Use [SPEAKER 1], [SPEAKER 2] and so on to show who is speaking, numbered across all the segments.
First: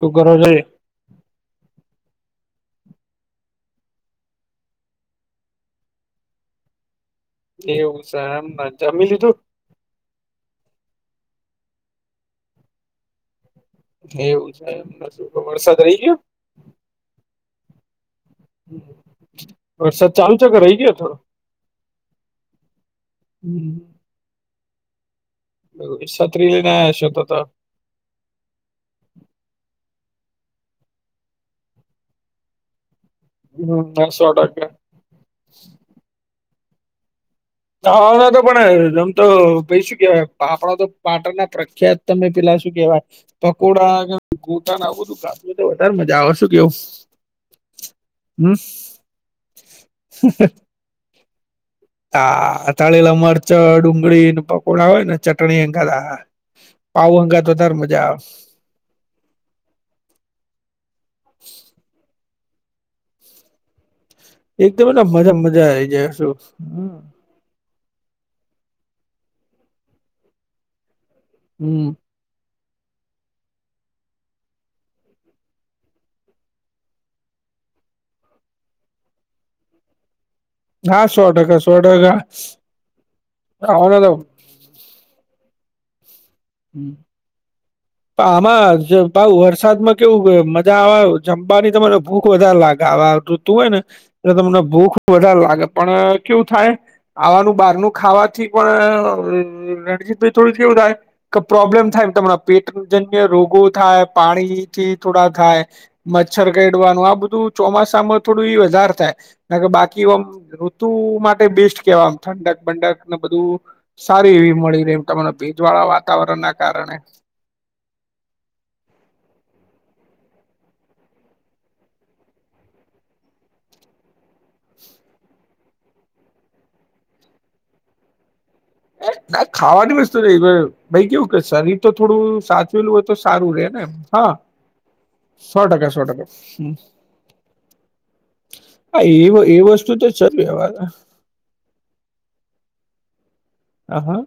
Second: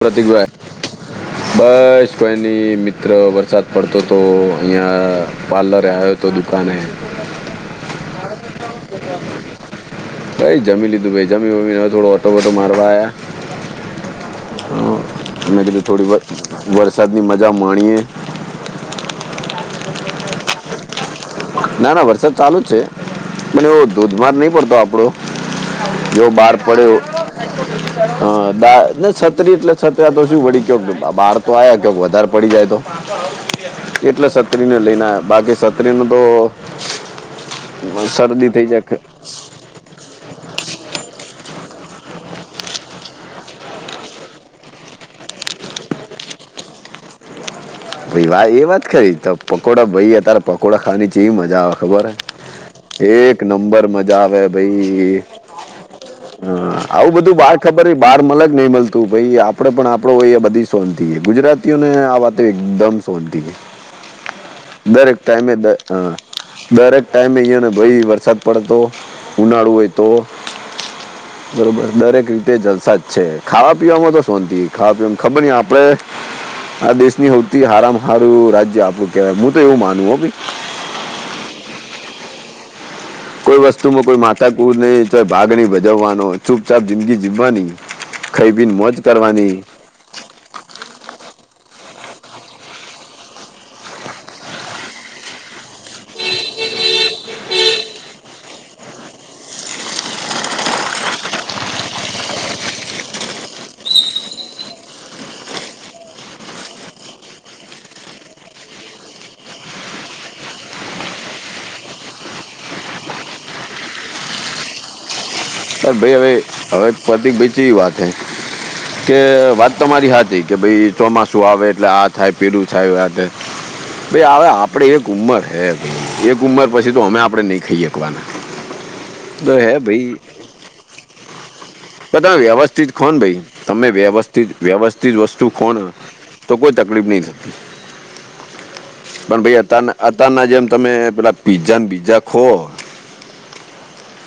[SPEAKER 1] શું
[SPEAKER 2] પ્રતિક
[SPEAKER 1] કરો છો
[SPEAKER 2] ભાઈ
[SPEAKER 1] [inaudible]
[SPEAKER 2] બસ કોઈની મિત્ર વરસાદ પડતો હતો. અહીંયા પાર્લરે આવ્યો હતો દુકાને.
[SPEAKER 1] એવું છે એમ ને જમી લીધું.
[SPEAKER 2] ભઈ જમી લીધું જમી વમી હવે થોડો આટો બાટો મારવા આ્યા.
[SPEAKER 1] એવું છે એમ પછી તો
[SPEAKER 2] મેં
[SPEAKER 1] વરસાદ
[SPEAKER 2] કીધું
[SPEAKER 1] આવી
[SPEAKER 2] થોડી
[SPEAKER 1] ગયો.
[SPEAKER 2] વર- વરસાદની મજા માણીએ.
[SPEAKER 1] વરસાદ ચાલુ છે કે રહી ગયો થોડો.
[SPEAKER 2] ના ના વરસાદ ચાલુ જ છે પણ એવો ધોધમાર નહીં પડતો આપડો. જો
[SPEAKER 1] છત્રી
[SPEAKER 2] બહાર
[SPEAKER 1] લઈને
[SPEAKER 2] પડ્યો.
[SPEAKER 1] આયા છો તો તો
[SPEAKER 2] હા બા ને છત્રી એટલે છત્રી તો શું વ કયો બહાર તો આયા કક વધારે પડી જાય તો
[SPEAKER 1] હમ સો
[SPEAKER 2] એટલે
[SPEAKER 1] ટકા
[SPEAKER 2] છત્રીને લઈને આયા બાકી છત્રી નું તો
[SPEAKER 1] જવા નો તો
[SPEAKER 2] શરદી થઈ જાય
[SPEAKER 1] પણ આમ તો પૈ શું કેવાય. આપડો તો પાટણ ના પ્રખ્યાત તમે પેલા શું કેવાય? પકોડા ને ઘોતા ને આવું બધું ખાધું તો વધારે મજા આવે શું કેવું.
[SPEAKER 2] ભાઈ
[SPEAKER 1] હમ
[SPEAKER 2] હા એ વાત ખરી તો પકોડા ભાઈ અત્યારે પકોડા ખાવાની છે એવી મજા આવે. ખબર
[SPEAKER 1] આ
[SPEAKER 2] હે
[SPEAKER 1] તળેલા
[SPEAKER 2] એક
[SPEAKER 1] મરચાં
[SPEAKER 2] નંબર મજા
[SPEAKER 1] ડુંગળીને
[SPEAKER 2] આવે
[SPEAKER 1] પકોડા હોય
[SPEAKER 2] ભઈ.
[SPEAKER 1] ને ચટણી હંગાત આહા
[SPEAKER 2] હા આવું
[SPEAKER 1] પાઉ
[SPEAKER 2] બધું
[SPEAKER 1] હંગાત
[SPEAKER 2] બાર
[SPEAKER 1] વધારે
[SPEAKER 2] ખબર
[SPEAKER 1] મજા
[SPEAKER 2] બહાર
[SPEAKER 1] આવે
[SPEAKER 2] મલે નય મળતું ભઈ આપડે પણ આપડો હોય એ બધી સોનંતી ગુજરાતીઓને આ વા દમ શોધતી
[SPEAKER 1] એકદમ એટલે
[SPEAKER 2] દરેક
[SPEAKER 1] મજા
[SPEAKER 2] ટાઈમે
[SPEAKER 1] મજા આઈ
[SPEAKER 2] અ
[SPEAKER 1] જાય શું હમ
[SPEAKER 2] દરેક ટાઈમ અહયા ને ભઈ વરસાદ પડે તો ઉનાળો હોય તો
[SPEAKER 1] હમ
[SPEAKER 2] બરોબર દરેક રીતે તે જલસા જ છે ખાવા પીવાવામાં તો શોંતિ ખાવા પીવાની ખબર ની આપડે આ દેશની હાવતી હારમાં હારું રાજ્ય આપડું કહેવાય મું તો એવું માન હો ભઈ -
[SPEAKER 1] હા સો ટકા સો ટકા
[SPEAKER 2] કોઈ વસ્તુ
[SPEAKER 1] આવવાના
[SPEAKER 2] માં
[SPEAKER 1] તો
[SPEAKER 2] કોઈ માતા ફૂટ નઈ કે ભાગની ભજવવાનો હોય ચૂપચાપ જિંદગી જીવવાની
[SPEAKER 1] પણ
[SPEAKER 2] ખઈપીને
[SPEAKER 1] આમાં જ
[SPEAKER 2] મોજ
[SPEAKER 1] પાહુ
[SPEAKER 2] કરવાની
[SPEAKER 1] વરસાદમાં કેવું મજા આવે જમવાની તમારે ભૂખ વધારે લાગે આવે ઋતુ હોય ને એટલે તમને ભૂખ વધારે લાગે પણ કેવું થાય આવાનું બહારનું ખાવાથી પણ રણજીત થોડું કેવું થાય પ્રોબ્લેમ થાય એમ તમારા પેટ જન્ય રોગો થાય પાણીથી થોડા ખાયે મચ્છર કડવાનું આ બધું ચોમાસામાં થોડું એ વધારે થાય. કે બાકી આમ ઋતુ માટે બેસ્ટ કેવા આમ ઠંડક બંડક ને બધું સારી એવી મળી રે એમ તમરા ભેજ વાળા વાત
[SPEAKER 2] એ હવે હવે પતિ બીચડી ચી વાત છે. કે વાત તમારી હાચી કે ભાઈ ચોમાસું આવે એટલે આ થાય પેલું થાય આ ભઈ આવે આપડે એક ઉંમર હે એક ઉમર પછી તો અમે આપડે નહી ખઇયે ખોવાના
[SPEAKER 1] એ ના ખાવાની વસ્તુ રે ભાઈ ભાઈ કેવું કે શરીર તો
[SPEAKER 2] પણ
[SPEAKER 1] થોડું
[SPEAKER 2] તમે વ્યવસ્થિત
[SPEAKER 1] સાચવેલું હોય તો સારું રે ને એમ હા.
[SPEAKER 2] તેજ વસ્તુ
[SPEAKER 1] સો
[SPEAKER 2] ખોં ને
[SPEAKER 1] ટકા સો ટકા
[SPEAKER 2] તો
[SPEAKER 1] હમ.
[SPEAKER 2] કોઈ તકલીફ નઈ થતી.
[SPEAKER 1] હા એ
[SPEAKER 2] પણ
[SPEAKER 1] એ વસ્તુ તો ચ [unintelligible]
[SPEAKER 2] પિઝ્ઝા ને બીઝ્ઝા ખો
[SPEAKER 1] હા હા.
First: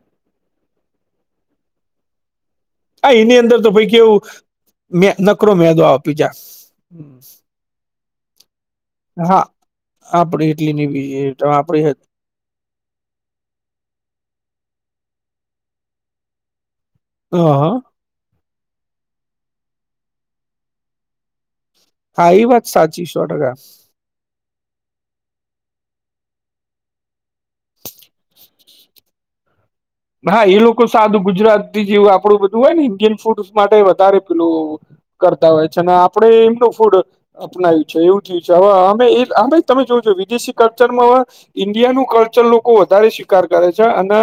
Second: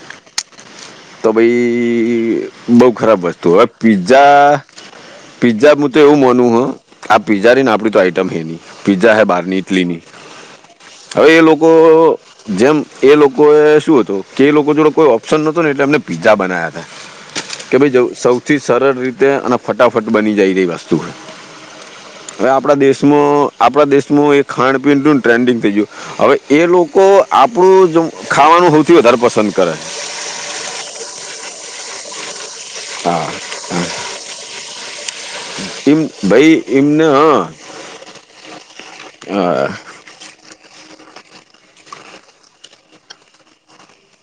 [SPEAKER 2] તો ભાઈ,,, બઉ
[SPEAKER 1] હા
[SPEAKER 2] ખરાબ
[SPEAKER 1] એની
[SPEAKER 2] વસ્તુ
[SPEAKER 1] અંદર
[SPEAKER 2] હવે
[SPEAKER 1] તો ભાઈ કેવું
[SPEAKER 2] પીઝ્ઝા
[SPEAKER 1] મે નકરો
[SPEAKER 2] પીઝ્ઝા
[SPEAKER 1] મેદો
[SPEAKER 2] મું તો
[SPEAKER 1] આવે
[SPEAKER 2] એવું
[SPEAKER 1] પીજા
[SPEAKER 2] માનું હો આ પીઝ્ઝા ને આપડી તો આઈટમ હે નહીં પીઝ્ઝા હે
[SPEAKER 1] હા
[SPEAKER 2] બાર ની ઇટલી ની
[SPEAKER 1] આપડે એટલી ની
[SPEAKER 2] હવે એ
[SPEAKER 1] બીજી
[SPEAKER 2] લોકો
[SPEAKER 1] આપડી હ
[SPEAKER 2] જેમ એ લોકો એ શું હતું કે એ લોકો જોડે કોઈ ઓપ્શન નોતો ને એટલે એમને પીઝા બનાવ્યા હતા.
[SPEAKER 1] હા.
[SPEAKER 2] કે
[SPEAKER 1] હા
[SPEAKER 2] ભાઈ સૌથી સરળ રીતે અને ફટાફટ બની જાય એવી વસ્તુ હોય.
[SPEAKER 1] એ
[SPEAKER 2] હવે
[SPEAKER 1] વાત
[SPEAKER 2] આપણા
[SPEAKER 1] સાચી સો ટકા
[SPEAKER 2] દેશમાં આપણા દેશમાં એ ખાન પીણ નું ટ્રેન્ડિંગ થઈ ગયું. હવે એ લોકો આપણું ખાવાનું સૌથી વધારે પસંદ કરે
[SPEAKER 1] હા એ લોકો સાદું ગુજરાતી જેવું આપડું બધું પેલું હોય ને ઇન્ડિયન ફૂડ
[SPEAKER 2] હા
[SPEAKER 1] માટે વધારે પેલું કરતા હોય છે અને
[SPEAKER 2] એમ
[SPEAKER 1] આપડે
[SPEAKER 2] ભાઈ
[SPEAKER 1] એમનું ફૂડ
[SPEAKER 2] એમને હા
[SPEAKER 1] અપનાવ્યુ છે એવું થયું છે હવે અમે આ
[SPEAKER 2] અ,
[SPEAKER 1] ભાઈ તમે જોજો વિદેશી કલ્ચર માં ઇન્ડિયાનું કલ્ચર લોકો વધારે શિકાર કરે છે અને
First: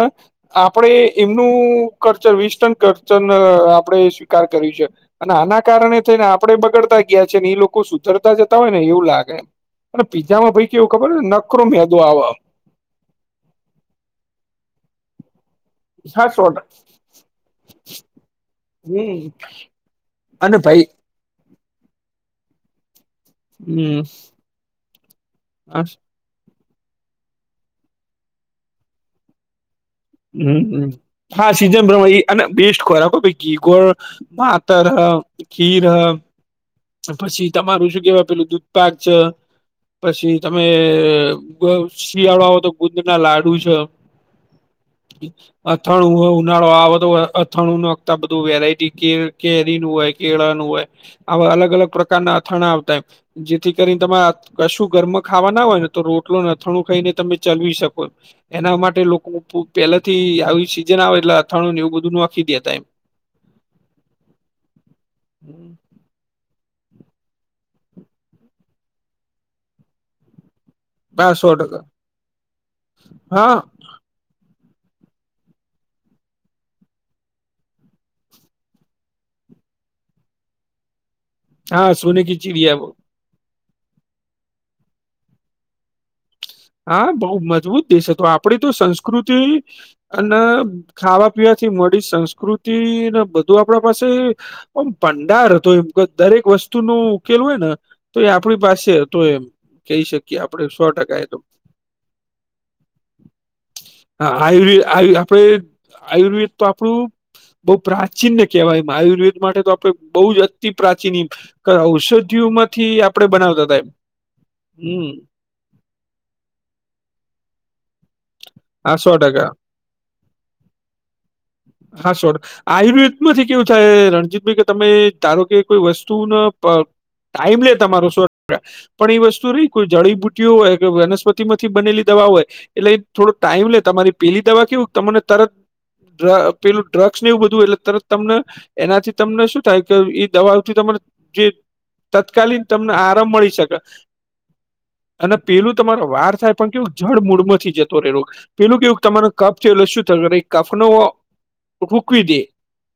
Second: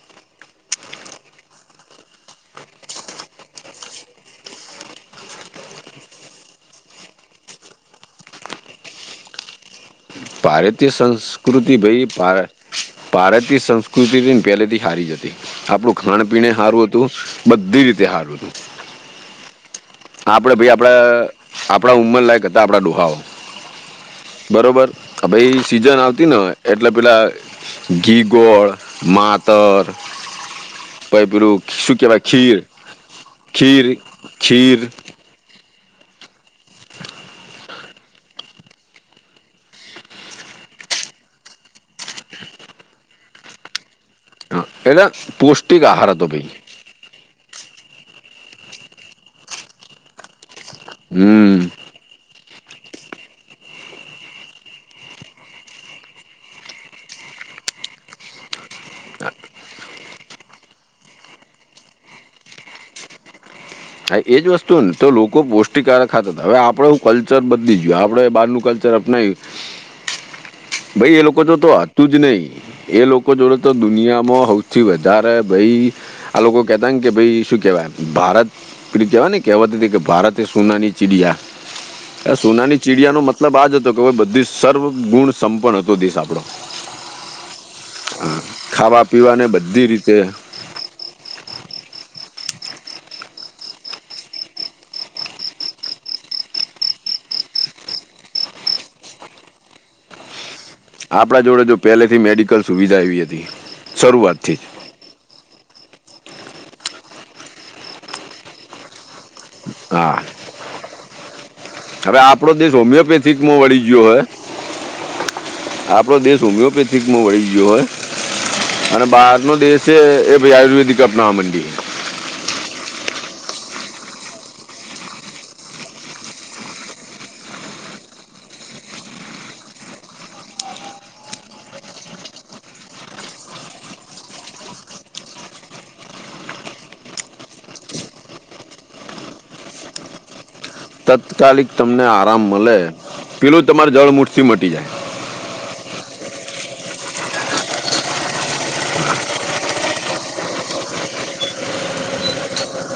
[SPEAKER 1] આપણેે એમનું કલ્ચર વીસ ટન કલ્ચર આપણેે સ્વીકાર કર્યું છે. અને આના કારણે થઈ ને આપણે બગડતા ગયા છે ને એ લોકો સુધરતા જતા હોય ને એવું લાગે અને પીઝામાં ભાઈ કેવું
[SPEAKER 2] ભારતીય
[SPEAKER 1] ખબર નકરો
[SPEAKER 2] સંસ્કૃતિ
[SPEAKER 1] મેંદો
[SPEAKER 2] ભાઈ
[SPEAKER 1] આવે એમ
[SPEAKER 2] ભાર ભારતીય સંસ્કૃતિ પહેલેથી હારી જ હતી. આપડું ખાણ
[SPEAKER 1] હા સો
[SPEAKER 2] પીને
[SPEAKER 1] ટકા
[SPEAKER 2] હારુ રું હતું બધી રીતે સારું હતું.
[SPEAKER 1] હમ્મ
[SPEAKER 2] આપડે ભાઈ આપડા આપણા ઉંમર લાયક હતા આપડા ડોહાઓ
[SPEAKER 1] હમ.
[SPEAKER 2] બરોબર ભાઈ સીઝન આવતી હતી ને એટલે પેલા ઘી ગોળ માતર
[SPEAKER 1] હમ્મ હમ્મ
[SPEAKER 2] પહી
[SPEAKER 1] હા
[SPEAKER 2] પેલું
[SPEAKER 1] સીઝન
[SPEAKER 2] શું
[SPEAKER 1] પ્રમાણે
[SPEAKER 2] કેવાય
[SPEAKER 1] અને
[SPEAKER 2] ખીર
[SPEAKER 1] બેસ્ટ ખોરાક ભઈ ઘી
[SPEAKER 2] ખીર
[SPEAKER 1] ગોળ
[SPEAKER 2] ખીર
[SPEAKER 1] માતર ખીરવ પછી તમારું શું કેવાય પેલું દૂધપાક છે. પછી તમે અ શિયાળાઓ તો ગુંદર ના લાડુ છે.
[SPEAKER 2] હા, એટલે પૌષ્ટિક આહાર
[SPEAKER 1] અથાણું
[SPEAKER 2] હતો ભાઈ
[SPEAKER 1] ઉનાળો આવે તો અથાણું નખતા બધું વેરાયટી કે કેરીનું હોય કેળાનું હોય આવા
[SPEAKER 2] હમ
[SPEAKER 1] અલગ અલગ પ્રકારના અથાણા આવતાય જેથી કરીને તમારા કશું ઘરમાં ખાવાના હોય ને તો રોટલો અથાણું ખાઈને તમે ચલવી શકો. એના માટે લોકો પહેલાથી આવી સીઝન આવે એટલે અથાણું ને એવું બધું નાખી દેતા એમ.
[SPEAKER 2] હા એ જ વસ્તુ ને તો લોકો પૌષ્ટિકારક ખાતા હતા હવે આપડે હું કલ્ચર બદલી જ્યું આપડે બહારનું કલ્ચર નહી ભાઈ એ
[SPEAKER 1] હા
[SPEAKER 2] લોકો
[SPEAKER 1] સો
[SPEAKER 2] જો તો
[SPEAKER 1] ટકા
[SPEAKER 2] આવતું જ નહી એ લોકો
[SPEAKER 1] હા
[SPEAKER 2] જોડે તો દુનિયામાં સૌથી વધારે ભાઈ આ લોકો કહેતા ને કે ભાઈ શું કેહેવાય ભારત ક કેવાય ને કેહવત કે ભારતે સોનાની
[SPEAKER 1] હા સોને
[SPEAKER 2] ચિડિયા
[SPEAKER 1] કી ચીડિયા
[SPEAKER 2] સોનાની
[SPEAKER 1] બોલ.
[SPEAKER 2] ચિડિયા ન મતલબ આ જ હતો કે ભવે બધી સર્વગુણ સંપન્ન હતો દેશ આપણો
[SPEAKER 1] હા બહુ મજબૂત દેશ હતો આપડી તો
[SPEAKER 2] ખાવા
[SPEAKER 1] સંસ્કૃતિ
[SPEAKER 2] પીવાને બધી રીતે
[SPEAKER 1] અને ખાવા પીવાથી મળી સંસ્કૃતિને બધું આપણા પાસે ઓમ ભડાર હતો એમ દરેક વસ્તુ નો ઉકેલ હોય ને તો એ આપણી પાસે તો એમ કહી શકીએ આપડ સો ટકા એ તો
[SPEAKER 2] આપણા જોડે જો પહેલેથી મેડિકલ સુવિધા એવી હતી
[SPEAKER 1] હા
[SPEAKER 2] શરૂઆતથી
[SPEAKER 1] એવી
[SPEAKER 2] જ
[SPEAKER 1] આપણેે આયુર્વેદ તો આપણું બહુ પ્રાચીનને કેહેવાય એમ આયુર્વેદ માટે તો આપડે
[SPEAKER 2] હા
[SPEAKER 1] બહુ જ અતિ પ્રાચીન
[SPEAKER 2] હવે
[SPEAKER 1] ઔષધિઓ
[SPEAKER 2] આપણો દેશ
[SPEAKER 1] માંથી આપડણે
[SPEAKER 2] હોમિયોપેથિકમાં
[SPEAKER 1] બનાવતા હતા એમ હમ્મ
[SPEAKER 2] આપડો દેશ હોમિયોપેથિકમાં વળી ગયો હોય
[SPEAKER 1] હા
[SPEAKER 2] અને
[SPEAKER 1] સો ટકા
[SPEAKER 2] બહારનો દેશ છે એ ભ આયુર્વેદિક અપનાવા મંડ્યો
[SPEAKER 1] હા શોટ આયુર્વેદ માંથી કેવું થાય રણજીતભાઈ કે તમે ધારો કે કોઈ વસ્તુને ટાઈમ લે તમારો સો પણ એ વસ્તુ રહી કોઈ જળીબુટીઓ હોય કે વનસ્પતિ માંથી બનેલી દવા હોય એટલે થોડો ટાઈમ લે તમારી પેલી દવા કેવું તમને તરત ડ પેલું ડ્રગ્સ ને એવું બધું એટલે તરત તમને એનાથી તમને શું થાય કે દવાથી તને જે
[SPEAKER 2] તત્કાલિક તમને આરામ
[SPEAKER 1] તત્કાલીન
[SPEAKER 2] મળે
[SPEAKER 1] તમને આરામ મળી
[SPEAKER 2] પેલું
[SPEAKER 1] શકે
[SPEAKER 2] તમારે જળ મુઠથી મટી જાય
[SPEAKER 1] અને પેલું તમારો વાર થાય પણ કેવું જડ મૂળમાંથી જત તો પેલું કેવું તમારુ કફ છે એટલે શું થ કફ નો રોકવી દે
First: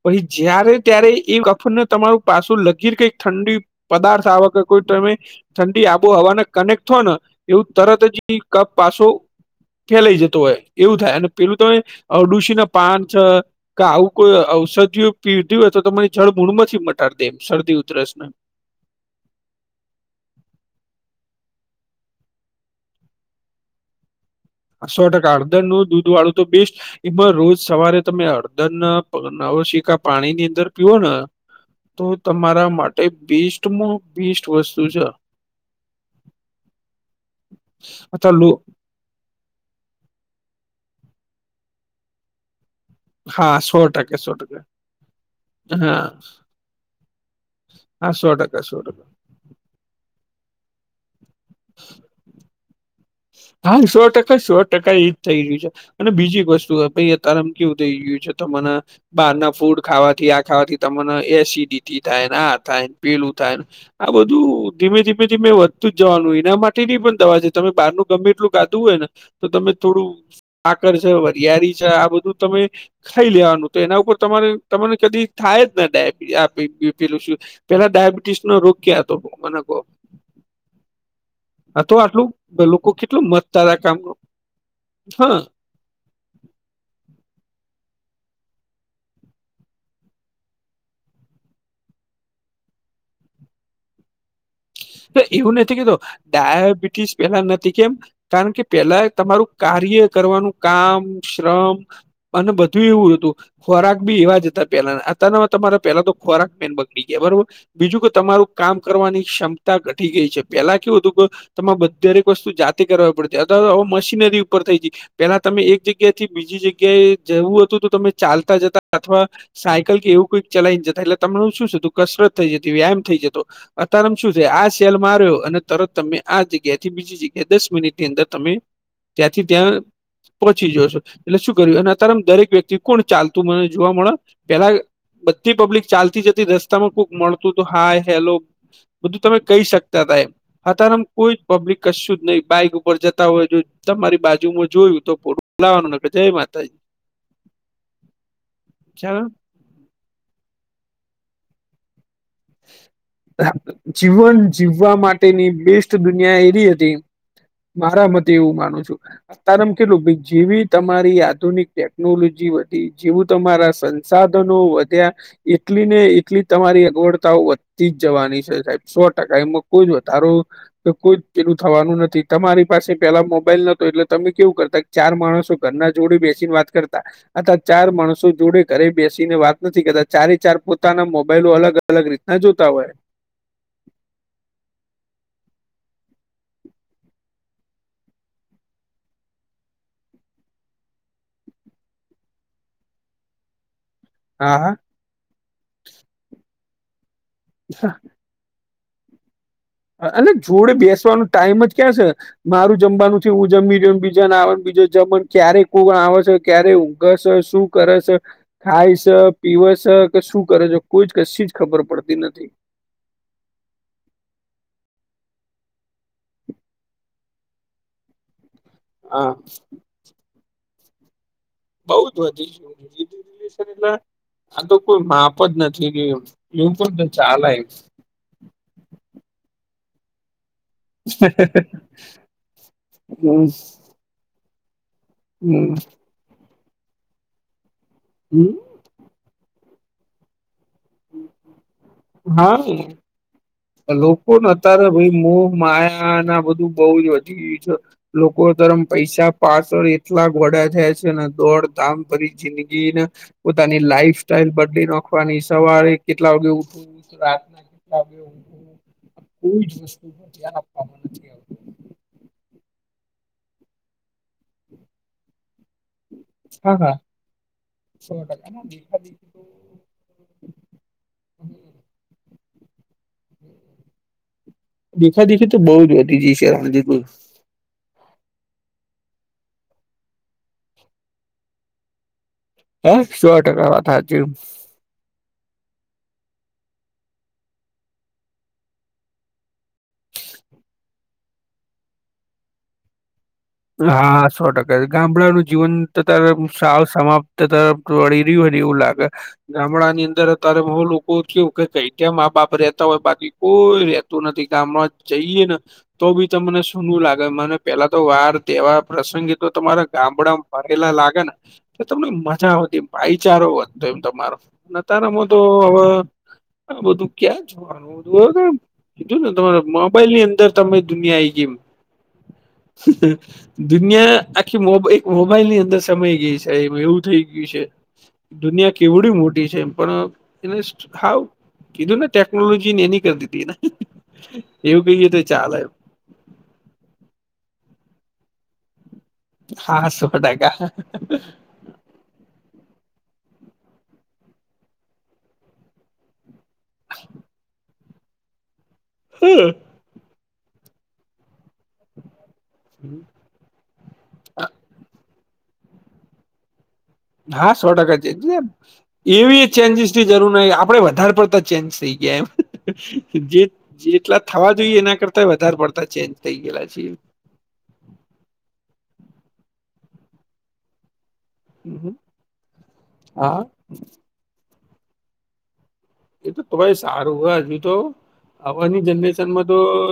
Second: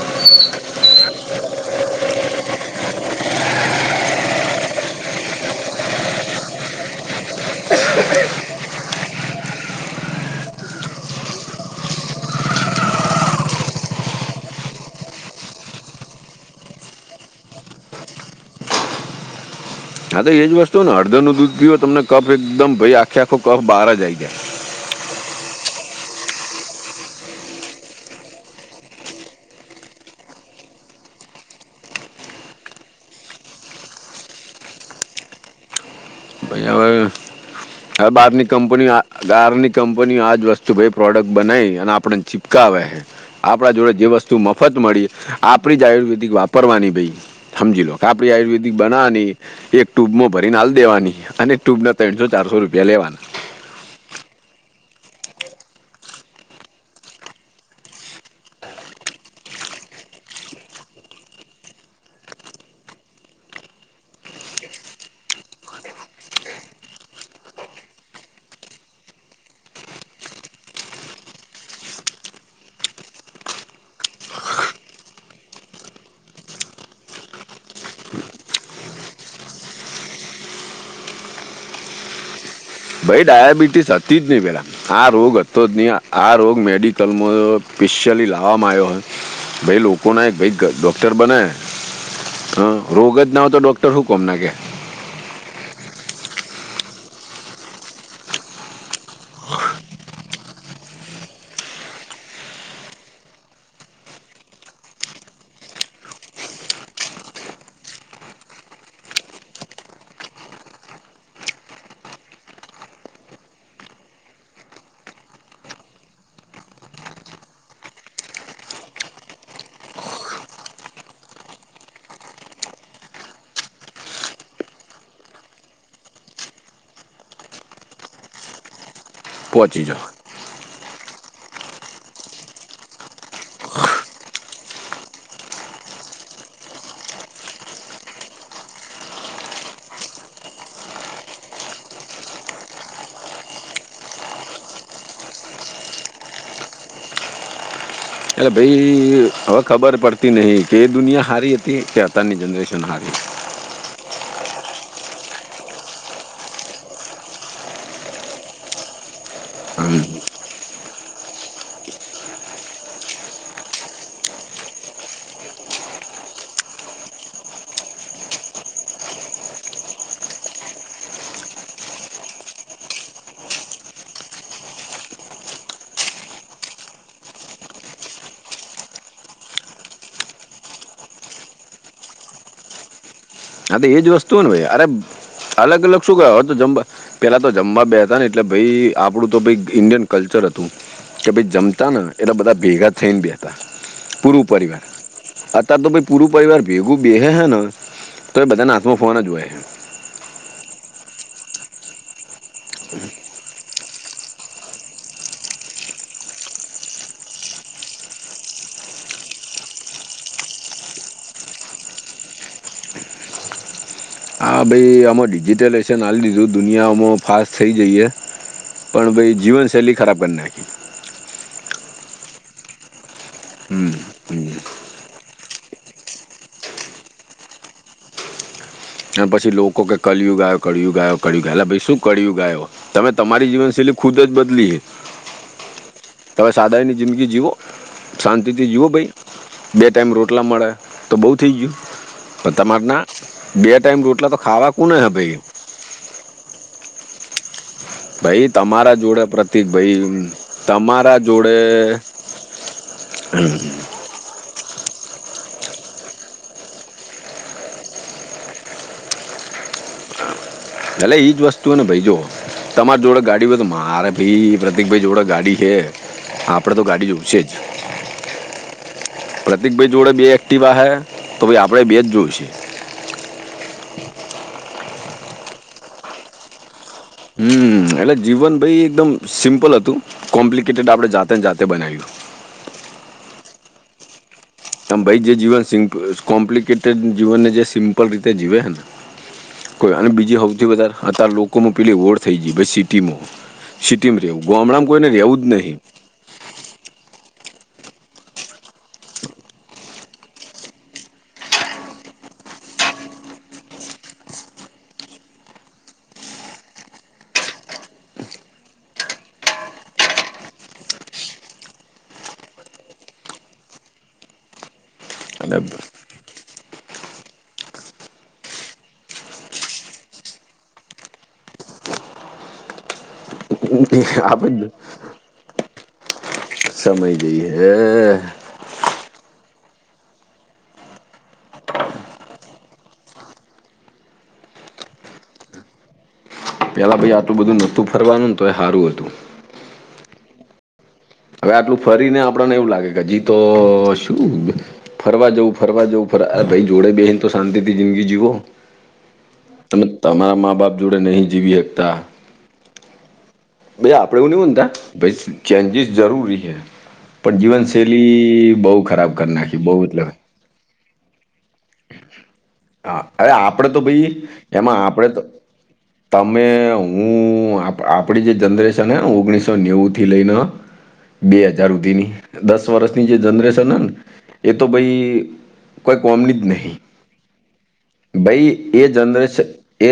[SPEAKER 1] પછી જય્યારે ત્યારે એ કફને તમારું પાછું લકીર કઈક ઠંડી પદાર્થ આ વખર કોઈ તમે ઠંડી આબોહવાને કનેક્ટ થો ને એવું તરત જ કફ પાસો ફેલાઈ જતું હોય એવું થાય અને પેલું તો અડુસી ના પાન છે ક આવું કોઈ ઔષધિઓ પીવતી હોય તો તમારી જળ મૂળ નથી મટાડ દે એમ શરદી ઉધરસ ને
[SPEAKER 2] હા તો એજ વસ્તુ ને હળદર નું દૂધ પીવ તમને કફ એકદમ આખે આખો કફ બહાર જઈ જાય
[SPEAKER 1] સો ટકા હળદર નું દૂધ વાળું તો બેસ્ટ એમાં રોજ સવારે તમે અળદર નવ સીકા પાણી ની અંદર પીઓ ને તો તમારા માટે બેસ્ટમાં બેસ્ટ વસ્તુ છે
[SPEAKER 2] અ હ બહારની
[SPEAKER 1] ચાલુ
[SPEAKER 2] કંપની બહારની કંપનીઓ આજ વસ્તુ ભાઈ પ્રોડક્ટ બનાવી અને આપણને ચીપકાવે છે
[SPEAKER 1] હા
[SPEAKER 2] આપણા
[SPEAKER 1] સો
[SPEAKER 2] જોડે જે
[SPEAKER 1] ટકે સો
[SPEAKER 2] વસ્તુ
[SPEAKER 1] ટકે
[SPEAKER 2] મફત મળી આપણી જ
[SPEAKER 1] હા
[SPEAKER 2] આયુર્વેદિક વાપરવાની ભાઈ સમજી લો કે
[SPEAKER 1] હા સો
[SPEAKER 2] આપણે
[SPEAKER 1] ટકા
[SPEAKER 2] આયુર્વેદિક
[SPEAKER 1] સો ટકા
[SPEAKER 2] બનાવાની એક ટુબ માં ભરીને હાલ દેવાની અને ટ્યુબ ના ત્રણસો ચારસો રૂપિયા લેવાના
[SPEAKER 1] હા સો ટકા સો ટકા એજ થઈ રહ્યું છે અને બીજી એક વસ્તુ ભાઈ અયા તારમ કેવું થઈ ગયું છે તમારા બહારના ફૂડ ખાવાથી આ ખાવાથી તને એસિડિટી થાયને આ થાયને પીલું થાયને આ બધું ધીમે ધીમે ધીમે વધતું જ જવાનું એના માટેની પણ દવા છે તમે બહારનું ગમે એટલું ગાધું હોય ને, તો તમે થોડું સાકર છે વરયળારી છે આ બધું તમે ખાઈ લેવાનું તો એના ઉપર તમારે તને કદી થાય જ ને ડબ પેલું. પેલા ડાયાબિટીસ નો રોગ ક્યાં હતો મનેહ. હા તો આટલું પેલું
[SPEAKER 2] ભાઈ ડયાબિટીસ અતિ જ નહી પેરા આ રોગ
[SPEAKER 1] હા.
[SPEAKER 2] તો તહીં આ રોગ મેડિકલમાં સ્પેશિયલી લાવવામાં આવ્યો હોય. ભાઈ લોકો ના એક ભાઈ ડોક્ટર બને. હ રોગ જ ના હો તો ડોક્ટર શું કોમ ના કે.
[SPEAKER 1] એવું નથી કીધું, ડાયાબિટીસ પેલા નથી કેમ? કારણ કે પેલા તમારું કાર્ય કરવાનું કામ, શ્રમ. અને બધું એવું હતું. ખોરાક બી એવા જ હતા પેલા અત્યારે તમારે પેલા તો ખોરાક બી બગડી ગયા, બરોબર. બીજું કે તમારું કામ કરવાની ક્ષમતા ઘટી ગઈ છે, પેલા કેવું હતું કે તમારે દરેક વસ્તુ જાતે કરવી પડતી અત્યારે તો હવે મશીનરી ઉપર થઈ ગઈ. પેલા તમે એક જગ્યા થી બીજી જગ્યાએ જવું હતું તો તમે ચાલતા જતા અથવા સાયકલ કે એવું કંઈક ચલાઈને જતા એટલે તેમા શું હતું કસરત થઈ જતી વ્યાયામ થઈ જતો, અત્યારે આમ શું આ સેલ્ફ માર્યો અને તરત તમે આ જગ્યાથી બીજી જગ્યા દસ મિનિટ ની અંદર તમે ત્યાંથી ત્યાં
[SPEAKER 2] પહોંચી જાઓ
[SPEAKER 1] પછી જોશો, એટલે શું કર્યું અને અત્યારે આમ દરેક વ્યક્તિ કોણ ચાલતું મને જોવા મળે, પેલા બધી પબ્લિક ચાલતી જતી રસ્તામાં કોક મળતું તો હાય હેલો. બધું તમે કહી શકતા હતા એમ. અારમ કોઈ પબ્લિક કશું જ નહી બાઈક ઉપર જતા હોય જો તમારી બાજુમાં જોયું તો પુરૂ વાનું જય માતાજી.
[SPEAKER 2] એલે ભાઈ હવે ખબર પડતી નહીં કે એ દુનિયા સારી હતી કે અતારની જનરેશન સારી.
[SPEAKER 1] જીવન જીવવા માટેની બેસ્ટ દુનિયા એવી હતી. મારા મતે એવું માનું છું. અતારે આમ કેવુ
[SPEAKER 2] હમ.
[SPEAKER 1] જેવી તમારી આધુનિક ટેકનોલોજી વધી જેવું તમારા સાધનો વધ્યા એટલી ને એટલી તમારી અગવડ તાઓ વધતી જ જવાની છે સાહેબ સો ટકા એમાં કોઈ જ વધારો તો કોઈ પેલું થવાનું નથી તમારી પાસે પેલા મોબાઈલ નોતો એટલે તમે કેવું કરતા કે ચાર માણસો ઘરના જોડે બેસીને વાત કરતા. આ ચાર માણસો જોડે ઘરે બેસીને વાત નથી કરતા ચારે ચાર પોતાના મોબાઈલો અલગ અલગ રીતના જોતા હોય.
[SPEAKER 2] હા તો એજ વસ્તુ હો ને ભાઈ અરે અલગ અલગ શું ક તો જ પેલા તો જમવા બે હતા ને એટલે ભાઈ આપડું તો ભઈ ઈન્ડિયન કલ્ચર હતું. કે ભાઈ જમતા ને એટલા બધા ભેગા થઈને બેસતા. પૂરૂ
[SPEAKER 1] હા હા
[SPEAKER 2] પરિવાર, અત્યારે તો ભાઈ પૂરૂ પરિવાર ભેગું બેહે હૈ.
[SPEAKER 1] હા.
[SPEAKER 2] તોય બધાના હાથમાં ફોન જ હોય.
[SPEAKER 1] અને જોડે બેસવાનું ટાઈમ જ ક્યાં છે. મારું જમવાનું છે હું જમી રહને બીજા આવે બીજા જમ ક્યારે કોઈ આવે છે ક્યારે ઊઘે છે શું કરે છે, ખાય છે પીવે છે કે શું કરે છે કોઈ જ કશી જ ખબર પડતી નથી.
[SPEAKER 2] હ ભાઈ અમાર ડિજિટલશેન આલી દીધુ દુનિયા અમો ફાસ્ટ થઈ જાઈએ. પણ
[SPEAKER 1] હા
[SPEAKER 2] ભાઈ જીવનશૈલી ખરાબ કરી નાખી.
[SPEAKER 1] બઉ જ વધી એટ [unintelligible]
[SPEAKER 2] હમ
[SPEAKER 1] આ તો કોઈ માપ જ નથી રહ્યુ એવું પણ ચાલેય.
[SPEAKER 2] અને પછી લોકો કે કળયુગ આયો કળયુગ આયો ક્ળયુગ આયો એટલે ભાઈ શું કિ્યું ગાયો, તમે
[SPEAKER 1] હમ
[SPEAKER 2] તમારી જીવનશૈલી ખુદ જ બદલીએ.
[SPEAKER 1] હમ.
[SPEAKER 2] તમે સાદાઈની જિંદગી જીવો, શાંતિથી
[SPEAKER 1] હમ
[SPEAKER 2] જીવો ભઈ, બે ટાઈમ રોટલા મલે. તો બહુ થઈ ગયું.
[SPEAKER 1] હા.
[SPEAKER 2] બેટ
[SPEAKER 1] લોકોને અત્યારે ભઈ મોહમાયા ને આ બધું બઉ જ વધી ગયું છે. લોકો
[SPEAKER 2] ભાઈ
[SPEAKER 1] તો આમ
[SPEAKER 2] તમારા જોડે
[SPEAKER 1] પૈસા
[SPEAKER 2] પ્રતિક
[SPEAKER 1] પાછળ
[SPEAKER 2] ભાઈ
[SPEAKER 1] એટલા ગાંડા થાય છે
[SPEAKER 2] તમારા
[SPEAKER 1] ને
[SPEAKER 2] જોડે
[SPEAKER 1] દોડ ધામ [unintelligible] જિંદગી ને પોતાની લાઈફ સ્ટાઈલ બદલી નાખવાની, સવારે કેટલા વાગે ઉઠવું, રાતના [inaudible] કોઈ જ વસ્તુ નથી આપ આપવામાં
[SPEAKER 2] એટલે ઈજ વસ્તુ ને ભઈ જો તમારે જોડે ગાડી હોય તો મારે ભી પ્રતિક ભાઈ જોડે ગાડી હે હા આપડે તો ગાડી જોવશે જ.
[SPEAKER 1] [inaudible]
[SPEAKER 2] પ્રતિકભાઈ જોડે બે એક્ટિવા હે, તો ભાઈ આપણે બે જ જોઈશે.
[SPEAKER 1] દેખા-દેખી તો બહુ જ વધી જઈ છે [unintelligible]
[SPEAKER 2] હમ્મ. એટલે જીવન ભઈ એકદમ સિમ્પલ હતું, કોમ્પ્લિકેટેડ આપણે જાતે ને જાતે બનાયું.
[SPEAKER 1] હા સો ટકા વાત હાચી.
[SPEAKER 2] તમ ભાઈ જે જીવન સિમ કોમ્પ્લિકેટેડ જીવનને જે સિમ્પલ રીતે જીવે હે ને કોઈ અને બીજી હૌથી વધારે અતાર લોકોનું પેલી વોર થઈ ગયું [unintelligible] સીટીમ
[SPEAKER 1] હા સો
[SPEAKER 2] રહેવું,
[SPEAKER 1] ટકા
[SPEAKER 2] ગોમડામાં કોઈને રહેવું
[SPEAKER 1] ગામડાનું
[SPEAKER 2] જ નહીં.
[SPEAKER 1] [unintelligible] સાવ સમાપ્ત કરી રહ્યું હોય ને એવું લાગે. ગામડાં ની અંદર અતારે ઓલું કેવું કે કંઈ-કંઈ મા-બાપ રહેતા હોય બાકી કોઈ રહેતું નથી. ગામમાં જઈએ ને તો બી તમને શું નું લાગે મને પેલા તો વાર તહેવાર પ્રસંગી તો તમારા ગામડામાં [unintelligible] લાગે ને તો તમને મજા આવતી, ભાઈચારો વધતો એમ તમારો, ને અતારમાં તો
[SPEAKER 2] અને
[SPEAKER 1] હવે આ બધું ક્યાં જોવા [unintelligible] કીધું ને તમારા મોબાઈલ ની અંદર તમે દુનિયા આઈ ગઈ એમ. દુનિયા આખી
[SPEAKER 2] આપણે
[SPEAKER 1] મોબ મોબાઈલ ની અંદર સમાય જાય છે. એવ એવું
[SPEAKER 2] સમય
[SPEAKER 1] થઈ ગયું
[SPEAKER 2] જઈએ
[SPEAKER 1] છે,
[SPEAKER 2] હે
[SPEAKER 1] દુનિયા કેવડી મોટી છે એમ પણ એને હાવ કીધું ને ટેકનોલોજી ને એની કર દીધી એને, એવું કહીએ તો ચાલે એમ.
[SPEAKER 2] પહેલા ભાઈ આટલું બધું નોતું ફરવાનું ને તોય હારું હતું.
[SPEAKER 1] હા સો ટકા.
[SPEAKER 2] હવે આટલું ફરીને આપણને એવું લાગે કે હજી તો શું ફરવા જવું, ફરવા જવું પણ આ ભાઈ જોડે બેહીન તો શાંતિથી જિંદગી જીવો.
[SPEAKER 1] હા.
[SPEAKER 2] તમે તમારા મા બાપ જોડે નહીં જીવી હકતા
[SPEAKER 1] હમ્મ.
[SPEAKER 2] ભઈ આપડે એવું નહીં બનતા, ભઈ ચેન્જીસ જરૂરી હૈ.
[SPEAKER 1] હા સો ટકા છે. એટલે
[SPEAKER 2] ખરાબ કરી
[SPEAKER 1] એવી
[SPEAKER 2] નાખી બહુ
[SPEAKER 1] ચેન્જીસ
[SPEAKER 2] એટલે
[SPEAKER 1] ની જરૂર નહીં, આપડે વધારે પડતા ચેન્જ થઈ ગયા એમ.
[SPEAKER 2] હા. અરે
[SPEAKER 1] જે
[SPEAKER 2] આપડે તો ભઈ,
[SPEAKER 1] જેટલા થવા જોઈએ
[SPEAKER 2] એમાં
[SPEAKER 1] એના
[SPEAKER 2] આપણેે તો
[SPEAKER 1] કરતા વધારે પડતા ચેન્જ થઈ
[SPEAKER 2] તમે,
[SPEAKER 1] ગયેલા છીએ.
[SPEAKER 2] હું, આપ આપણી જે જનરેશન હે ઓગણીસો નેવું થી લઈને હં બે હજાર હુધીની, દસ વર્ષની જે
[SPEAKER 1] હા
[SPEAKER 2] જનરેશન હે ને એ તો ભઈ કોઈ
[SPEAKER 1] એ
[SPEAKER 2] કોમની જ
[SPEAKER 1] તો-તો
[SPEAKER 2] નહીં
[SPEAKER 1] ભાઈ સારું હે હજુ તો,
[SPEAKER 2] ભઈ
[SPEAKER 1] આવવાની
[SPEAKER 2] એ જનરેશન
[SPEAKER 1] જનરેશનમાં તો
[SPEAKER 2] એ